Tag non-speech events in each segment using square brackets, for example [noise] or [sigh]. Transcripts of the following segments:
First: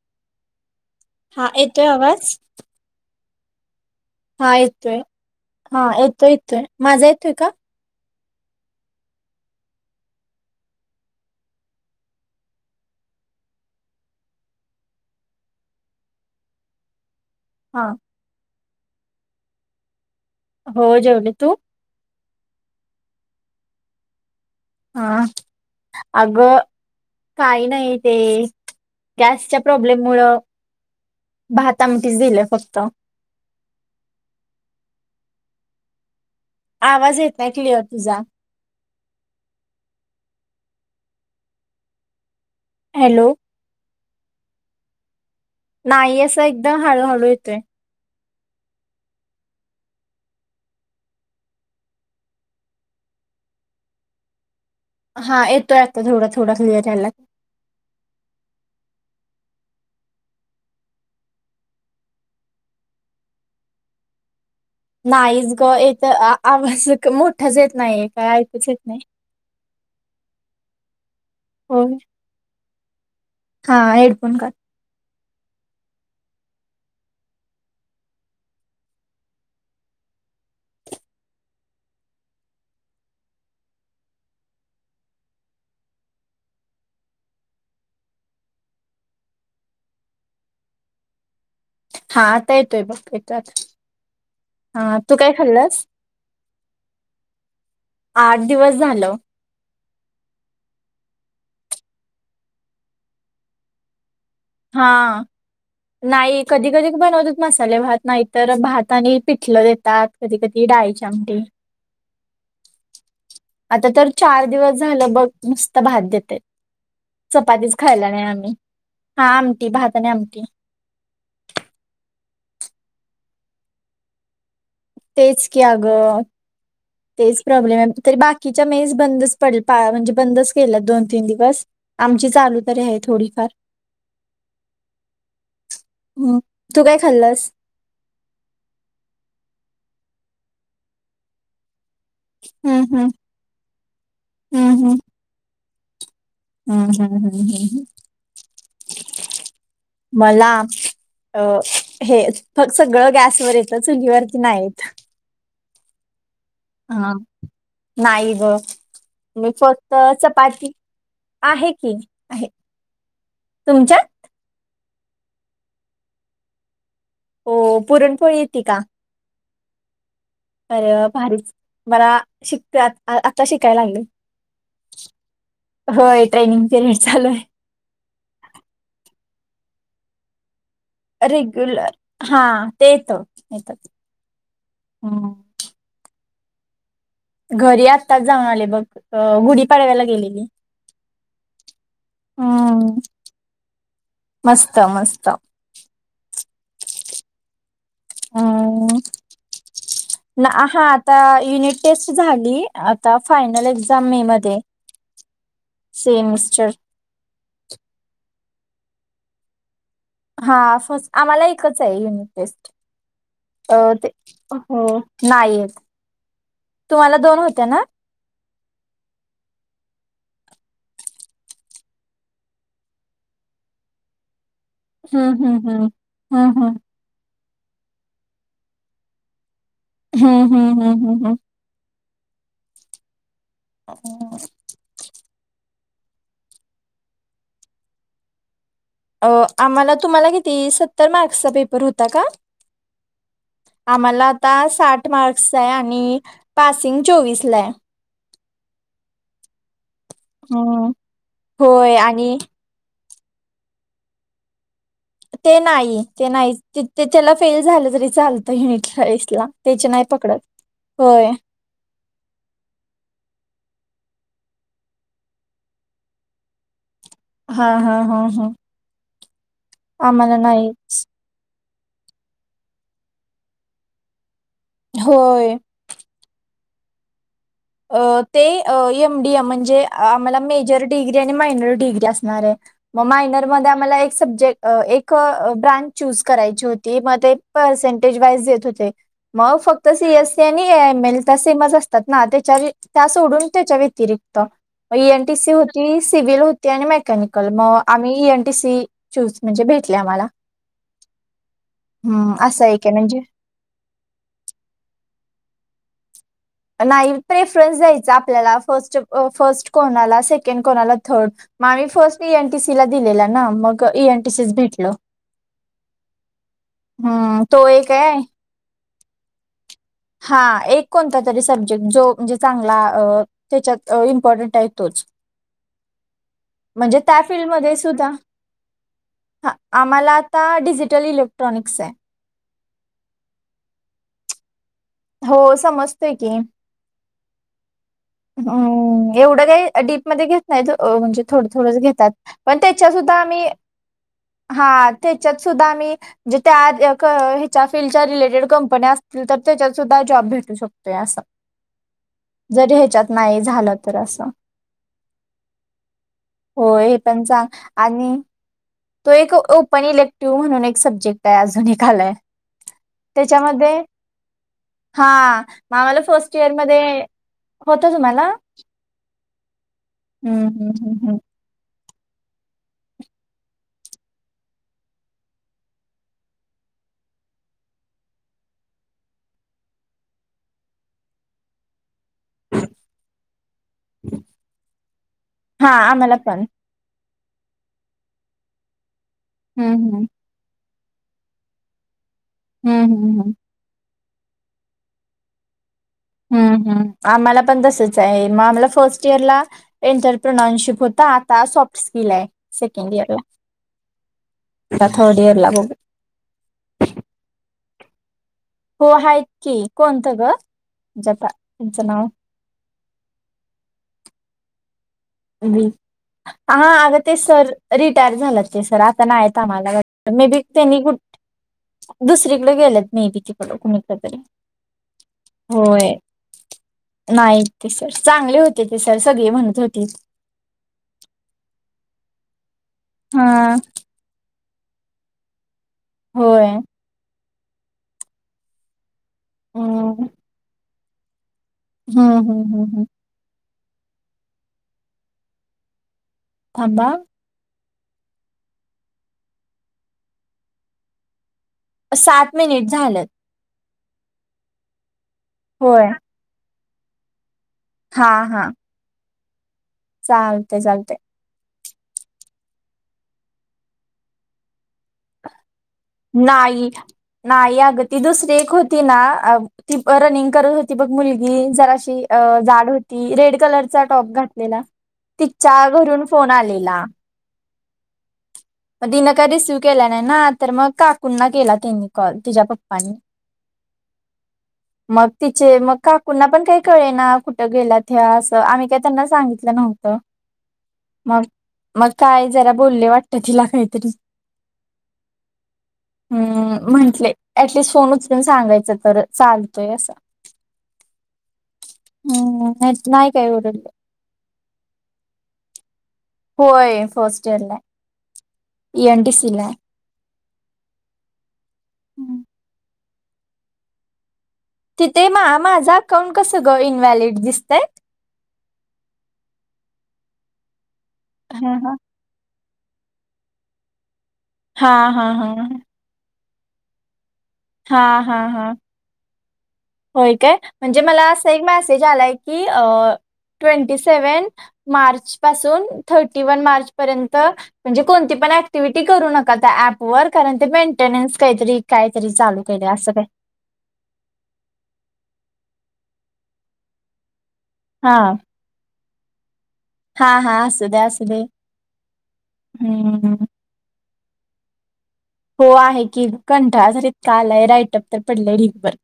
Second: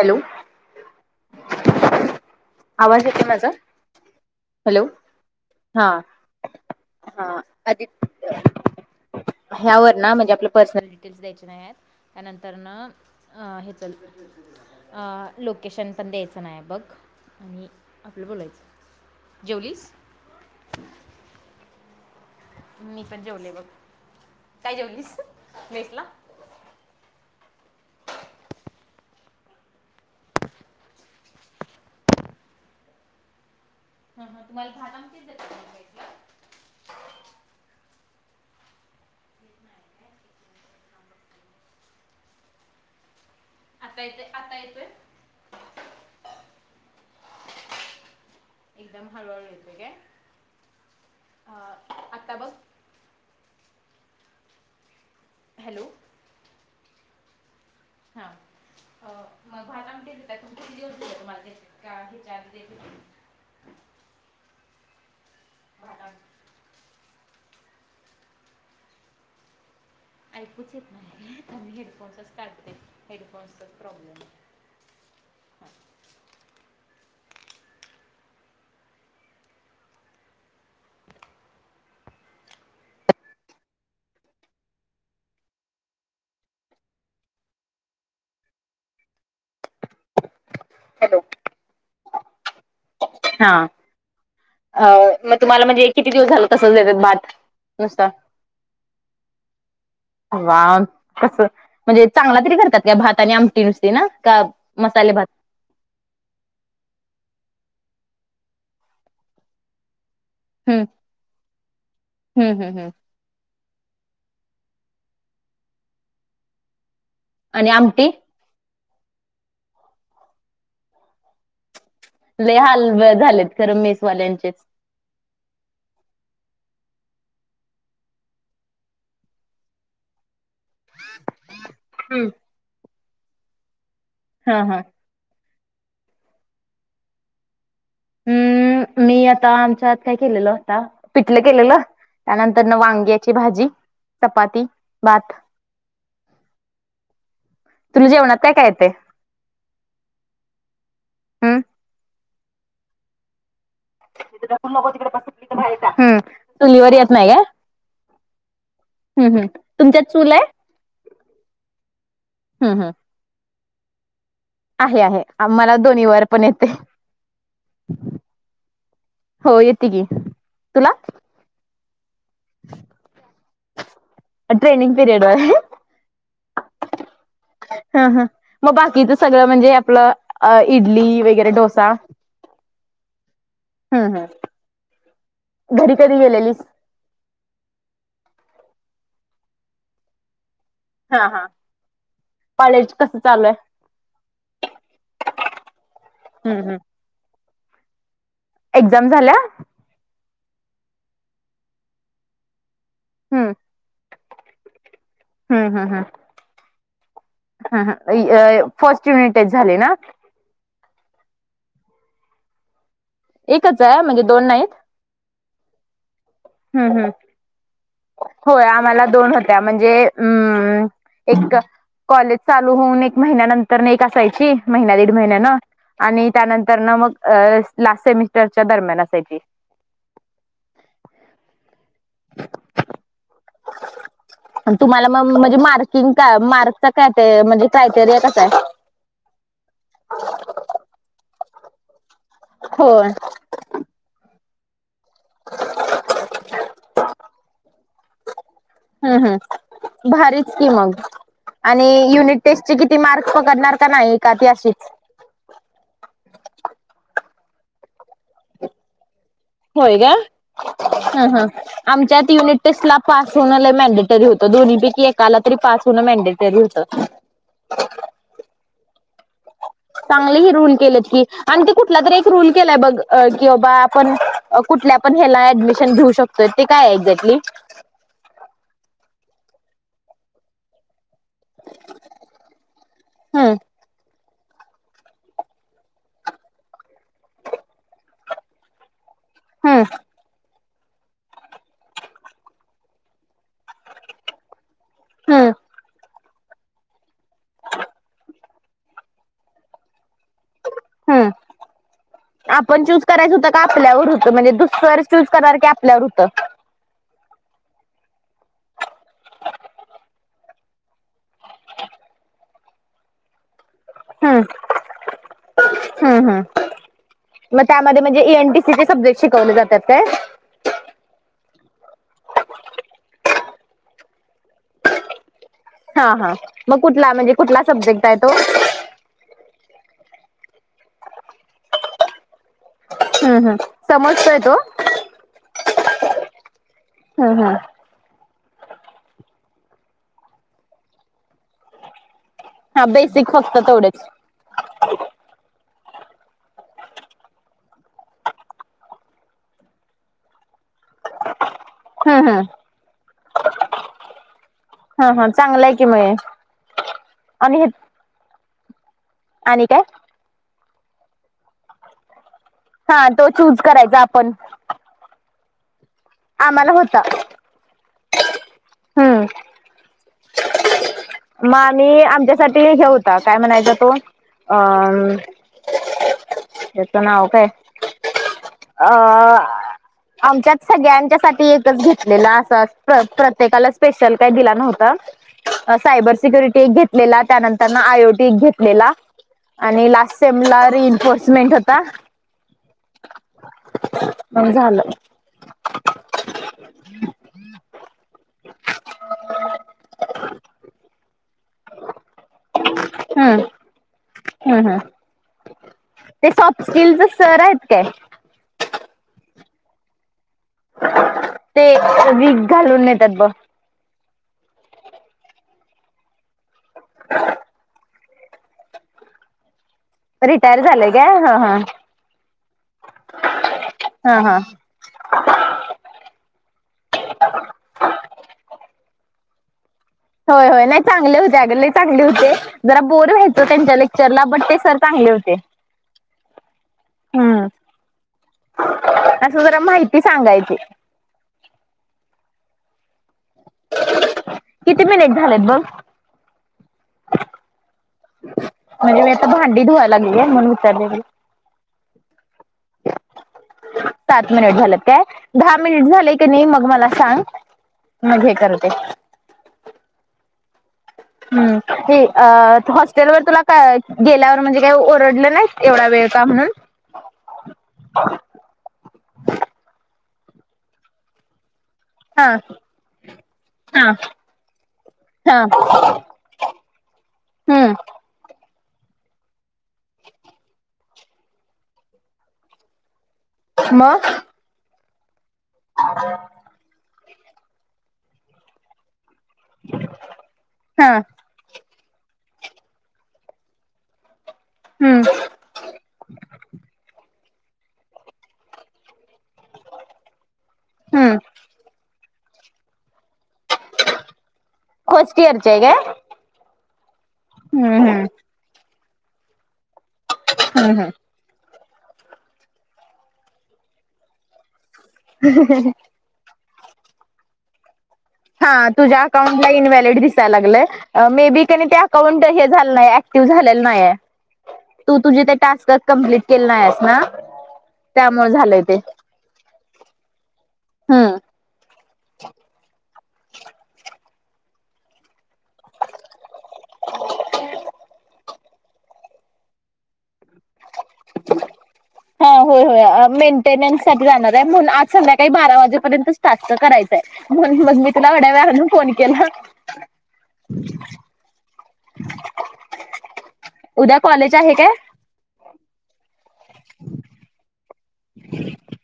Hello हा येतोय आवाज आवाज येतोय माझा हा हॅलो येतोय हा येतोय येतोय माझा येतोय का यावर ना म्हणजे आपलं पर्सनल डिटेल्स द्यायचे नाहीएत. त्यानंतरन हा हे चालू कर अ लोकेशन पण द्यायचं न्हाय बघ हा! नाही बोलायचं, जेवलीस? हो‌ जेवले, तु? मी पण जेवले बघ, काय जेवलीस हा मेसला? अगं काही नाही ते गॅसच्या प्रॉब्लेममुळ भात आमटीच दिलं फक्त. हा हा तुम्हाला भात आमटीच देतात का मेसला? आवाज येत नाही क्लिअर तुझा! हॅलो! आता येतोय आता येतोय? नाही असं एकदम हळूहळू येतोय. एकदम हळूहळू येतोय काय, अ आता बघ? हा येतोय आता थोडा थोडा क्लिअर यालाय. हा! मग भात आमटी देतात किती दिवस देतात तुम्हाला त्या ह्यांच्या मध्ये नाहीच ग येत आवाज मोठाच येत नाही काय ऐकूच येत नाही. ऐकूच येत नाही त होय. हेडफोनसच काढते हेडफोनसच हा प्रॉब्लेम हाय. हेडफोन काढ हॅलो! हा आता येतोय बघ येतो आता. अ हा तू काय म तुम्हांला खाल्लंस? म्हणजे किती दिवस झाल तसंच देतात भात? नुसता आठ दिवस झालं. अवा कसं म्हणजे चांगला तरी करतात भात आणि आमटी नुसती ना का मसाले हा! भात नाही कधी कधी बनवतात मसाले भात नाही तर भात आणि पिठलं देतात. कधी कधी हम्म डाळीची आमटी हम्म हम्म हम्म आता तर चार दिवस झालं बघ नुस्त भात देतंय आणि चपातीच आमटी खायला नाही आम्ही. हा आमटी भात आणि आमटी. लय हाल झालेत खरं मेस वाल्यांचेच. ते की अगं! तेच प्रॉब्लेम आहे तरी बाकीच्या मेस बंदच पडल म्हणजे बंदच केल्यात दोन तीन दिवस आमची हम्म. चालू तरी हाय थोडीफार हा हा! मग काय खाल्लस? हम्म, मी आता आमच्यात काय केलेलं आता पिठलं केलेलं त्यानंतरन हम्म हम्म वांग्याची भाजी चपाती हम्म हम्म भात हम्म हम्म हम्म हम्म! तुला जेवणात काय काय येते मला अ हम् हे फक् सगळं गॅसवर ये [unintelligible] येत हा नाही का नाही ग हम् हम् मी फक्त तुमच्यात चूल आहे चपाती आहे की आहे, हम् हम् तुमच्यात? आहे आहे आम्हाला दोन्ही वर पण येत. हो, पुरणपोळी येती का? हो, येती की? तुला अरे वा भारीच, मला शिकते आ आत्ता शिकायला लागले. ट्रेनिंग पिरियड वर होय, ट्रेनिंग पिरियड चालूय. हं हं मग बाकीच सगळं म्हणजे आपलं अ, इडली वगैरे डोसा रेग्युलर हा ते येत येतं. हम्म हम् [unintelligible] घरी कधी गेलेलीस? घरी आत्ताच जाऊन आले बघ. अं गुढी पाडव्याला गेलेली. हा हा. कॉलेज हम्म. कस चालूय? मस्त मस्त हम्म हम्म. हम्म. एक्झाम झाल्या? ना हा आता युनिट टेस्ट झाली. आता हम्म फायनल एक्झाम मे मध्ये सेमिस्टर. हा हा अं फर्स्ट युनिट झाली ना? हा फर्स्ट. आम्हाला एकचाय युनिट टेस्ट एकच आहे ते, म्हणजे दोन नाहीत? हो. नाहीये, हम्म हम्म तुम्हाला दोन होत्या ना? होय, आम्हाला दोन होत्या म्हणजे एक कॉलेज चालू होऊन एक महिन्यानंतर न एक असायची. महिन्या, दीड हम्म महिन्यान हम्म हम्म. आणि हम्म त्यानंतर हम्म. ना मग अं लास्ट सेमिस्टरच्या दरम्यान असायची. हं हं हं हं हं. [inaudible] तुम्हाला म्हणजे मार्किंग का मार्कचा काय म्हणजे क्रायटेरिया कसा आहे? अ आम्हाला तुम्हाला किती सत्तर मार्क्सचा पेपर होता का? होय आम्हाला आता साठ मार्क्सचाय आणि पासिंग चोवीसलाय. हम्म हं, भारीच की हम्म. मग आणि युनिट टेस्ट चे किती मार्क पकडणार? का नाही का ते अशीच? ते नाही ते नाही त्याच्याला फेल झालं तरी चालतंय युनिट टेस्टला. होय का? हं हं. आमच्यात युनिट टेस्ट ला पास होण लई मॅडेटरी होतं. दोन्ही पैकी एकाला तरी पास होणं मॅनडेटरी होतं. हा हा हा हा. आम्हाला चांगले ही नाही रूल केलेत की आणि ते कुठला तरी एक रूल केलाय बघ की, बाबा आपण कुठल्या पण हेला होय. ऍडमि मिशन घेऊ शकतोय ते काये एक्झॅक्टली? ते अ एम डी एम म्हणजे आम्हाला मेजर डिग्री आणि मायनर डिग्री असणार आहे, मग हम्म मायनरमध्ये आम्हाला एक सब्जेक्ट एक ब्रांच चूज करायची होती, मग ते पर्सेंटेज वाइज देत होते. मग हम्म फक्त सी एस सी आणि एम एल त सेमच असतात ना ते त्या सोडून त्याच्या व्यतिरिक्त एन टी सी हम्म होती. सिव्हिल होती आणि मेकॅनिकल, मग आम्ही E N T C choose म्हणजे भेटले आम्हाला. हं हम्म असं आपण एक आहे चूज म्हणजे करायच होत का आपल्यावर होतं? म्हणजे दु सर चूज करणार की? आपल्यावर होतं? नाही प्रेफरन्स द्यायच. आपल्याला फर्स्ट फर्स्ट कोणाला, सेकंड कोणाला, थर्ड म आम्ही फर्स्ट एनटीसीला दिलेला ना, मग इ हम्म एनटीसीस भेटलं,, हम्म हम्म हम्म तो एक हाय तिथे सब्जेक्ट शिकवले जात्यात काय? हा, एक कोणता तरी सब्जेक्ट जो म्हणजे चांगला अ त्याच्यात इम्पॉर्टंट आहे तोच. हा हा, मग कुठला म्हणजे कुठला सब्जेक्ट आहे तो? हं, आम्हाला आता डिजिटल इलेक्ट्रॉनिक्स आहे. हम्म हम्म, समजतोय तो? हो समजतोय की. हां हां. हम्म, एवढं काही डीपमध्ये घेत नाहीत, म्हणजे थोडं थोडंच घेतात. पण हा त्याच्या सुद्धा बेसिक आमी,, फक्त तेवढेच हा त्याच्यात सुद्धा आम्ही म्हणजे त्या ह्याच्या फीलडच्या रिलेटेड कंपन्या असतील तर त्याच्यात सुद्धा जॉब भेटू शकतोय असं. हं हं तरी ह्याच्यात नाही झालं तर असं हा हा चांगला आहे की मग हो हे पण सांग आणि तो एक आणि काय ओपन इलेक्टिव्ह म्हणून एक सब्जेक्ट आहे, अजून एक आलाय. हा तो चूज त्याच्यामध्ये करायचा आपण. हा, म आमाला फर्स्ट इयर आम्हाला मध्ये, होता होतं तुम्हाला हम्म हम्म हम् हम्म हम्म मग आम्ही आमच्यासाठी हे होता, काय म्हणायचा तो अ हेचं नाव काय अ आमच्यात सगळ्यांच्या साठी एक घेतलेला असाच, प्रत्येकाला स्पेशल काय दिला नव्हतं, हा अ सायबर आम्हाला पण सिक्युरिटीच एक घेतलेला त्यानंतरनं आयोटिक घेतलेला, हम्म आणी हम्म लास्ट समला रि एनफोर्समेंट होता हम्म हम्म हम्म मग झालं. हम्म हम्म आम्हाला पण तसच आहे, मग आम्हाला फर्स्ट इयरला एंटरप्रनानशिप होता आता सॉफ्ट स्किल आहे. सेकेंड ईयर, हम्म हम्म हम्म आता थर्ड इयरला बघु ते सॉफ्ट स्किलच सर आहेत काय? हो आहेत की,, कोणतं ग? जता ते त्यांचं नाव वीग घालून येत्यात बग हा अग ते सर, रिटायर झालेत ते सर, आता नाही येत आम्हाला. मे बी रिटायर त्यांनी झालंय कुठ, काय ह ह दुसरीकडे गेलंत मे बी त तिकडं कुणीकं ह तरी. ह होय,, नाहीत ते सर, चांगले होते ते सर सगळे म्हणत होते. होय होय नाही चांगले होते अग लय चांगले होते, जरा बोर हा व्हायच़ त्यांच्या लेक्चर चर्ला बट ते सर चांगले होते. होय. हं, असं जरा माहिती हम्म सांगायची. हम्म हम्म हम्म किती मिनिट झालेत बघ? थांबा म्हणजे मी आता भांडी धुवा लागलीये म्हणून विचारलेली. सात मिनिटं झाल्यात. सात मिनिटं झाल्यात काय! दहा होय मिनिटं झालेयं कनी मग मला सांग मग हे करत [inaudible] चालतंय चालतंय. हुं हें अं हॉस्टेलवर तुला का गेल्यावर म्हणजे काय ओरडले नायीत? नायी नायी अगं ती दुसरी एक हो ती नां ती रनिंग करत होती बघ मुलगी जराशी हा अं जाड होती रेड कलरचा हा टॉप घातलेला हा तिच्या घरून फोन आलेला. हुं. म तिनं काय रिसीव केला नायी नां तर मग काकूंना केला त्यांनी कॉल तिच्या पप्पांनी. म? मग तिचे मग काकूंना पण काय कळे नां कुठं गेलात ह्या असं आम्ही काय त्यांना सांगि तल नव्हतं हा मग मग काय जरा बोलें वाटत तिला काहीतरी हुं. हुं म्हंटले ऍटलिस्ट फोन उचलून सांगायचं तर चालतयं असं. हुं. हुं नीयीत नाय काय ओरडले. खोजकीयरची हाय काय? होय फर्स्ट इयरयं. हुं हुं. एन डी सी ला हुं हुं. हम्म. तिथे मां माझं अकाऊंट कसं गं इनव्हॅलिड दिसतयं? हां तुझ्या अकाउंटला इनव्हॅलिड दिसाय लागलंय मे बी हा कनी त्या काउंट हें झालं नायायं ऍक्टिव्ह झालेलं नायायं हा तू हा तुझी हा ते टास्क कंप्लीट केलं नायास नां हा हा हा त्यामुळे हा झालंय ते. होय काय? म्हणजे मला हम्म असा एक मेसेज आलाय की ट्वेंटी सेव्हन मार्च पासून थर्टी वन मार्च पर्यंत म्हणजे कोणती पण एक्टिव्हिटी करू नका त्या ॲप वर कारण ते मेंटेनन्स काहीतरी काहीतरी चालू केलय असं काय. अेंडन्स साठी जाणारयं म्हणून आज संध्याकाळी बारा वाजेपर्यंतच टास्क करायचंय असयं म्हणून मग मी तुला एवढ्या वेळानं फोन केला. हां हां असुदे असुदे हुं. उद्या कॉलेज आहे काय? हों आहे की कंटाळा तर इतका आलाय राईट अप तर पडलयं ढीगभर.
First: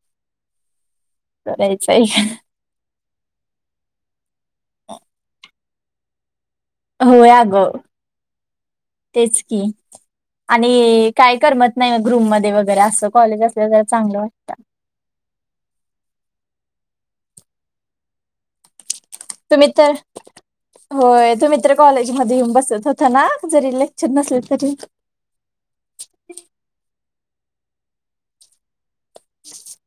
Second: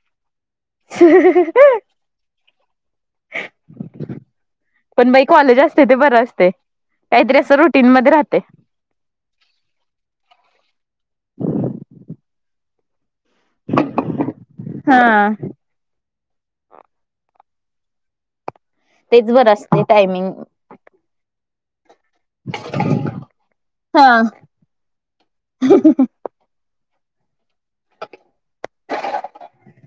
[inaudible] व्हय काय? पण बाई कॉलेज असतयं ते बरं असतयं. होय आगं तेच की. आणि काय करमत नायी रूममध्ये वगैरे असं कॉलेज आसंल तर चांगलं वाटतं. हां. तेच बरं तुम्ही असते तर टायमिंग होय तुम्ही तर कॉलेज मध्ये येऊन बसत होता ना जरी लेक्चर हा नसलं तरी? [inaudible] [inaudible]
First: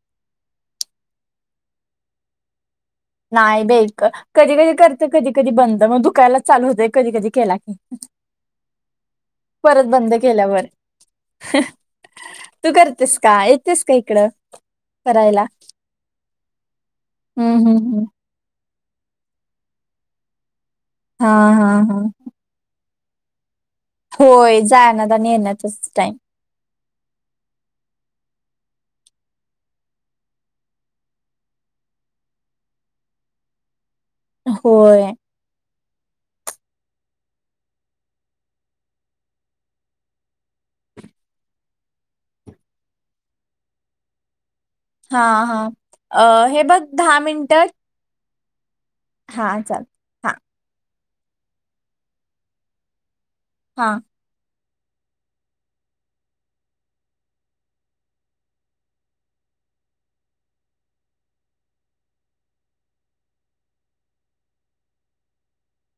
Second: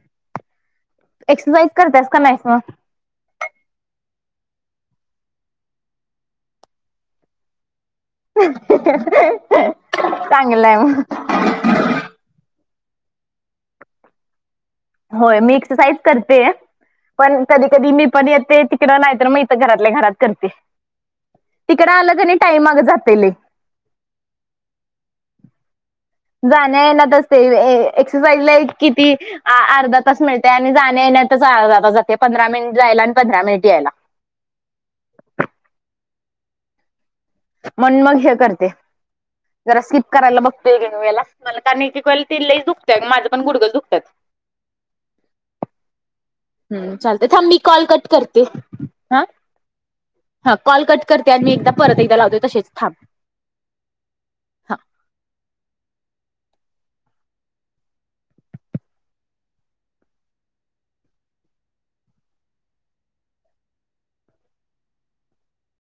एक्सरसाईज करतास का नाहीस मग? नाही बाई इतकं कधी कधी करते कधी कधी बंद मग दुकायलाच चालू होतय कधी कधी केला की. परत बंद केल्यावरर. चांगलंय मग तू करतेस का येतस का इकडं? होय करायला मी एक्सरसाईज करते, पण हम्म कधी हम्म कधी हम्म मी पण येते तिकड नाही तर मग इथं घरातल्या घरात करते, हा हा तिकड हा आलं की नाय टाईम अंग जातय लय. होय जाण्यात आणि येण्यातच टाईम जाण्यात येण्यात ते ऐ एक्ससाइज ला किती? अर्धा तास मिळतेय आणि जाण्यात येण्यातच अर्धा तास जाते पंधरा मिनिट जायला आणि पंधरा मिनिट यायला. होय. मनुन मग हे करते. जरा स्लिप करायला बघतोय वेळेला मला कारण ते एक एक वेळेला ते लयच दुखतंय माझं पण गुडघेच दुखतंय. हां हां हे बघ हम्म, दहा चालत थांब मी कॉल कट करते. ते, हा. हा चाल हा कॉल कट करते आणि मी एकदा परत एकदा लावते तशीच थांब. हा.